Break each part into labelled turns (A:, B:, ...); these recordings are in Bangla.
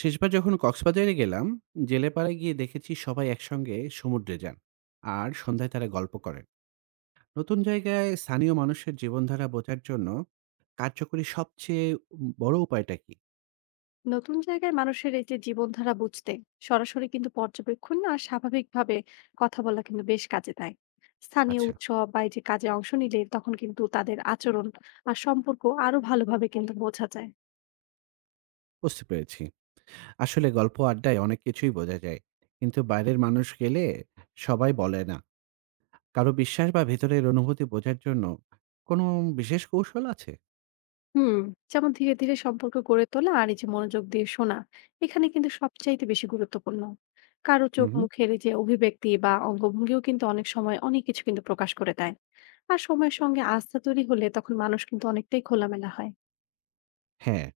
A: শেষবার যখন কক্সবাজারে গেলাম, জেলেপাড়ায় গিয়ে দেখেছি সবাই একসঙ্গে সমুদ্রে যান আর সন্ধ্যায় তারা গল্প করেন। নতুন জায়গায় স্থানীয় মানুষের জীবনধারা বোঝার জন্য কার্যকরী সবচেয়ে বড় উপায়টা কি?
B: নতুন জায়গায় মানুষের এই যে জীবনধারা বুঝতে সরাসরি কিন্তু পর্যবেক্ষণ আর স্বাভাবিকভাবে কথা বলা কিন্তু বেশ কাজে দেয়। স্থানীয়
A: আচ্ছা,
B: উৎসব বা এই যে কাজে অংশ নিলে তখন কিন্তু তাদের আচরণ আর সম্পর্ক আরো ভালোভাবে কিন্তু বোঝা যায়।
A: বুঝতে পেরেছি। আসলে গল্প আড্ডায় অনেক কিছুই বোঝা যায়, কিন্তু বাইরের মানুষ গেলে সবাই বলে না। কারো বিশ্বাস বা ভেতরের অনুভূতি বোঝার জন্য কোনো বিশেষ কৌশল আছে?
B: হুম, যেমন ধীরে ধীরে সম্পর্ক গড়ে তোলা আর এই যে মনোযোগ দিয়ে শোনা এখানে কিন্তু সবচাইতে বেশি গুরুত্বপূর্ণ। কারো চোখ
A: হুম।
B: মুখের এই যে অভিব্যক্তি বা অঙ্গভঙ্গিও কিন্তু অনেক সময় অনেক কিছু কিন্তু প্রকাশ করে দেয়। আর সময়ের সঙ্গে আস্থা তৈরি হলে তখন মানুষ কিন্তু অনেকটাই খোলামেলা হয়।
A: হ্যাঁ,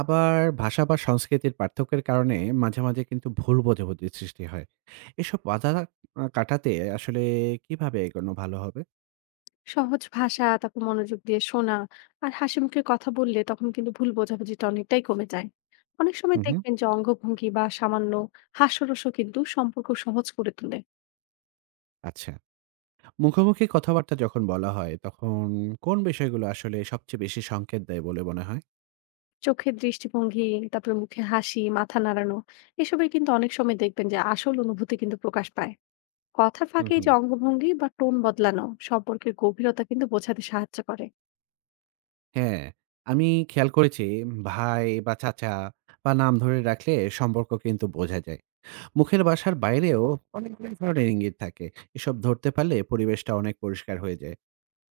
A: আবার ভাষা বা সংস্কৃতির পার্থক্যের কারণে মাঝে, মাঝে কিন্তু ভুল বোঝাবুঝির সৃষ্টি হয়। এসব বাধা কাটাতে আসলে কিভাবে এগোনো ভালো হবে?
B: সহজ ভাষা, তারপর মনোযোগ দিয়ে শোনা আর হাসিমুখে কথা বললে তখন কিন্তু ভুল বোঝাবুঝিটা অনেকটাই কমে যায়। অনেক সময়
A: হুম, হুম।
B: দেখবেন যে অঙ্গভঙ্গি বা সামান্য হাস্যরসও কিন্তু সম্পর্ক সহজ করে তোলে।
A: আচ্ছা। মুখোমুখি কথাবার্তা যখন বলা হয়, তখন কোন বিষয়গুলো আসলে সবচেয়ে বেশি সংকেত দেয় বলে মনে হয়?
B: চোখের দৃষ্টিভঙ্গি, তারপরে মুখে হাসি, মাথা নাড়ানো এসবই কিন্তু অনেক সময় দেখবেন যে আসল অনুভূতি কিন্তু প্রকাশ পায়। কথার
A: হুম,
B: ফাঁকে এই যে
A: হুম।
B: অঙ্গভঙ্গি বা টোন বদলানো সম্পর্কের গভীরতা কিন্তু বোঝাতে সাহায্য করে।
A: হ্যাঁ, আমি খেয়াল করেছি ভাই বা চাচা বা নাম ধরে রাখলে সম্পর্ক কিন্তু বোঝা যায়। মুখের ভাষার বাইরেও অনেকগুলো ধরনের ইঙ্গিত থাকে। এসব ধরতে পারলে পরিবেশটা অনেক পরিষ্কার হয়ে যায়।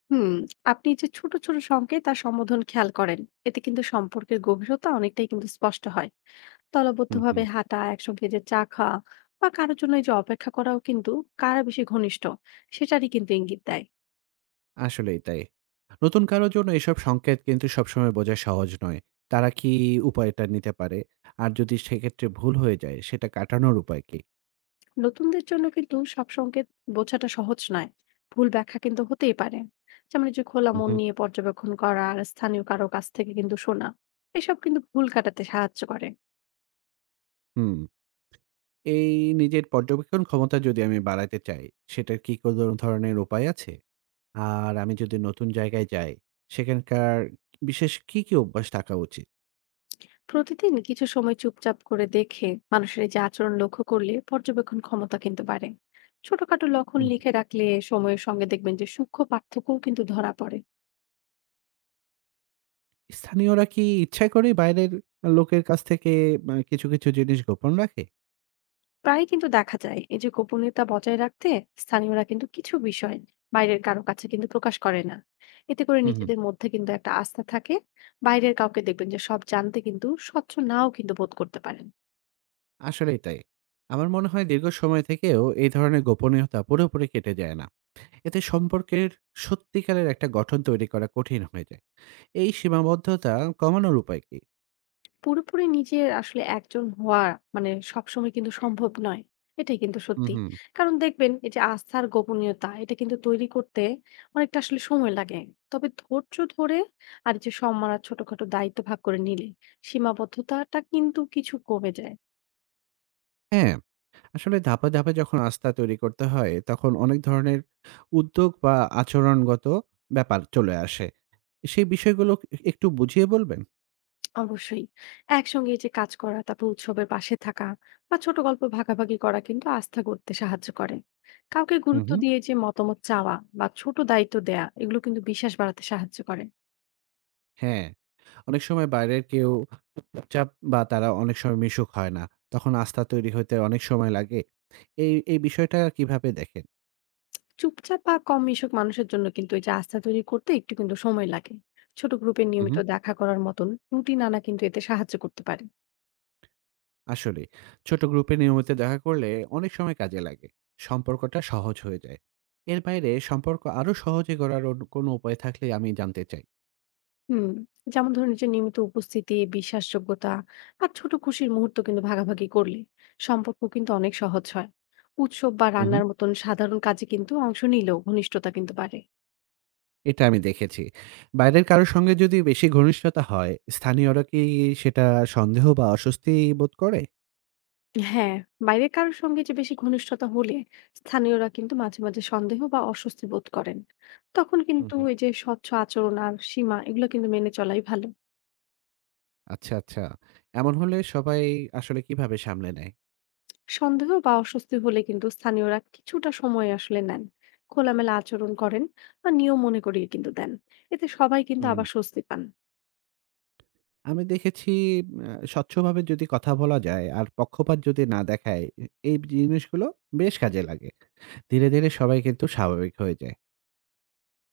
B: হুম, আপনি যে ছোট, ছোট সংকেত আর সম্বোধন খেয়াল করেন, এতে কিন্তু সম্পর্কের গভীরতা অনেকটাই কিন্তু স্পষ্ট হয়।
A: হুম, হুম।
B: দলবদ্ধভাবে হাঁটা, একসঙ্গে যে চা খাওয়া বা কারোর জন্য এই যে অপেক্ষা করাও কিন্তু কারা বেশি ঘনিষ্ঠ সেটারই কিন্তু ইঙ্গিত দেয়।
A: আসলেই তাই। নতুন কারো জন্য এসব সংকেত কিন্তু সবসময় বোঝা সহজ নয়। তারা কি উপায়টা নিতে পারে? আর যদি সেক্ষেত্রে ভুল হয়ে যায়, সেটা কাটানোর উপায় কি?
B: নতুনদের জন্য কিন্তু সব সংকেত বোঝাটা সহজ নয়। ভুল ব্যাখ্যা কিন্তু হতেই পারে। যেমন এই যে খোলা মন
A: উহু।
B: নিয়ে পর্যবেক্ষণ করা আর স্থানীয় কারো কাছ থেকে কিন্তু শোনা, এসব কিন্তু ভুল কাটাতে সাহায্য করে।
A: হুম, এই নিজের পর্যবেক্ষণ ক্ষমতা যদি আমি বাড়াতে চাই, সেটার কি কোনো ধরনের উপায় আছে? আর আমি যদি নতুন জায়গায় যাই, সেখানকার বিশেষ কি, কি অভ্যাস থাকা উচিত?
B: প্রতিদিন কিছু সময় চুপচাপ করে দেখে মানুষের এই যে আচরণ লক্ষ্য করলে পর্যবেক্ষণ ক্ষমতা কিন্তু বাড়ে। ছোটখাটো লক্ষণ
A: হুম,
B: লিখে রাখলে সময়ের সঙ্গে দেখবেন যে সূক্ষ্ম পার্থক্যও কিন্তু ধরা পড়ে।
A: স্থানীয়রা কি ইচ্ছা করেই বাইরের লোকের কাছ থেকে কিছু, কিছু জিনিস গোপন রাখে?
B: প্রায় কিন্তু দেখা যায় এই যে গোপনীয়তা বজায় রাখতে স্থানীয়রা কিন্তু কিছু বিষয় বাইরের কারো কাছে কিন্তু প্রকাশ করে না। এতে করে
A: হুম, হুম।
B: নিজেদের মধ্যে কিন্তু একটা আস্থা থাকে। বাইরের কাউকে দেখবেন যে সব জানতে কিন্তু স্বচ্ছ নাও কিন্তু বোধ করতে পারেন।
A: আসলেই তাই। আমার মনে হয় দীর্ঘ সময় থেকেও এই ধরনের গোপনীয়তা পুরোপুরি কেটে যায় না। এতে সম্পর্কের সত্যিকারের একটা গঠন তৈরি করা কঠিন হয়ে যায়। এই সীমাবদ্ধতা কমানোর উপায় কি?
B: পুরোপুরি নিজের আসলে একজন হওয়া মানে সবসময় কিন্তু সম্ভব নয়। এটাই কিন্তু
A: হুম,
B: সত্যি।
A: হুম।
B: কারণ দেখবেন এই যে আস্থা আর গোপনীয়তা এটা কিন্তু তৈরি করতে অনেকটা আসলে সময় লাগে। তবে ধৈর্য ধরে আর এই যে সম্মান আর ছোটখাটো দায়িত্ব ভাগ করে নিলে সীমাবদ্ধতাটা কিন্তু কিছু কমে যায়।
A: হ্যাঁ, আসলে ধাপে, ধাপে যখন আস্থা তৈরি করতে হয় তখন অনেক ধরনের উদ্যোগ বা আচরণগত ব্যাপার চলে আসে। সেই বিষয়গুলো একটু বুঝিয়ে বলবেন?
B: অবশ্যই, একসঙ্গে এই যে কাজ করা, তারপর উৎসবের পাশে থাকা বা ছোট গল্প ভাগাভাগি করা কিন্তু আস্থা গড়তে সাহায্য করে। কাউকে
A: হুম,
B: গুরুত্ব
A: হুম।
B: দিয়ে যে মতামত চাওয়া বা ছোট দায়িত্ব দেয়া এগুলো কিন্তু বিশ্বাস বাড়াতে সাহায্য করে।
A: হ্যাঁ। অনেক সময় বাইরের কেউ চাপ বা তারা অনেক সময় মিশুক হয় না। তখন আস্থা তৈরি হইতে অনেক সময় লাগে। এই বিষয়টা কিভাবে দেখেন?
B: চুপচাপ বা কম মিশুক মানুষের জন্য কিন্তু এই যে আস্থা তৈরি করতে একটু কিন্তু সময় লাগে। ছোট গ্রুপে
A: হু, হু।
B: নিয়মিত দেখা করার মতন রুটিন আনা কিন্তু এতে সাহায্য করতে পারে।
A: আসলে ছোট গ্রুপে নিয়মিত দেখা করলে অনেক সময় কাজে লাগে। সম্পর্কটা সহজ হয়ে যায়। এর বাইরে সম্পর্ক আরো সহজে গড়ার অন্য কোনো উপায় থাকলে আমি জানতে চাই।
B: হুম, যেমন ধরুন এই যে নিয়মিত উপস্থিতি, বিশ্বাসযোগ্যতা আর ছোট খুশির মুহূর্ত কিন্তু ভাগাভাগি করলে সম্পর্ক কিন্তু অনেক সহজ হয়। উৎসব বা
A: হু, হু।
B: রান্নার মতন সাধারণ কাজে কিন্তু অংশ নিলেও ঘনিষ্ঠতা কিন্তু বাড়ে।
A: এটা আমি দেখেছি। বাইরের কারো সঙ্গে যদি বেশি ঘনিষ্ঠতা হয়, স্থানীয়রা কি সেটা সন্দেহ বা অস্বস্তি বোধ করে?
B: হ্যাঁ, বাইরের কারোর সঙ্গে যে বেশি ঘনিষ্ঠতা হলে স্থানীয়রা কিন্তু মাঝে মাঝে সন্দেহ বা অস্বস্তি বোধ করেন। তখন কিন্তু
A: হুম।
B: এই যে স্বচ্ছ আচরণ আর সীমা এগুলো কিন্তু মেনে চলাই ভালো।
A: আচ্ছা, আচ্ছা। এমন হলে সবাই আসলে কিভাবে সামলে নেয়?
B: সন্দেহ বা অস্বস্তি হলে কিন্তু স্থানীয়রা কিছুটা সময় আসলে নেন, খোলামেলা আচরণ করেন আর নিয়ম মনে করিয়ে কিন্তু দেন। এতে সবাই কিন্তু
A: হুম, হুম।
B: আবার স্বস্তি পান।
A: আমি দেখেছি স্বচ্ছভাবে যদি কথা বলা যায় আর পক্ষপাত যদি না দেখায়, এই জিনিসগুলো বেশ কাজে লাগে। ধীরে, ধীরে সবাই কিন্তু স্বাভাবিক হয়ে যায়।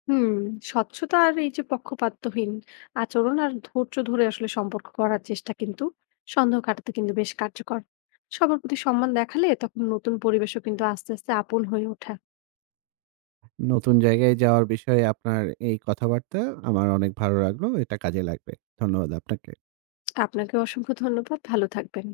B: হুম, স্বচ্ছতা আর এই যে পক্ষপাতহীন আচরণ আর ধৈর্য ধরে আসলে সম্পর্ক করার চেষ্টা কিন্তু সন্দেহ কাটাতে কিন্তু বেশ কার্যকর। সবার প্রতি সম্মান দেখালে তখন নতুন পরিবেশও কিন্তু আস্তে আস্তে আপন হয়ে ওঠে।
A: নতুন জায়গায় যাওয়ার বিষয়ে আপনার এই কথাবার্তা আমার অনেক ভালো লাগলো। এটা কাজে লাগবে। ধন্যবাদ আপনাকে।
B: আপনাকে অসংখ্য ধন্যবাদ, ভালো থাকবেন।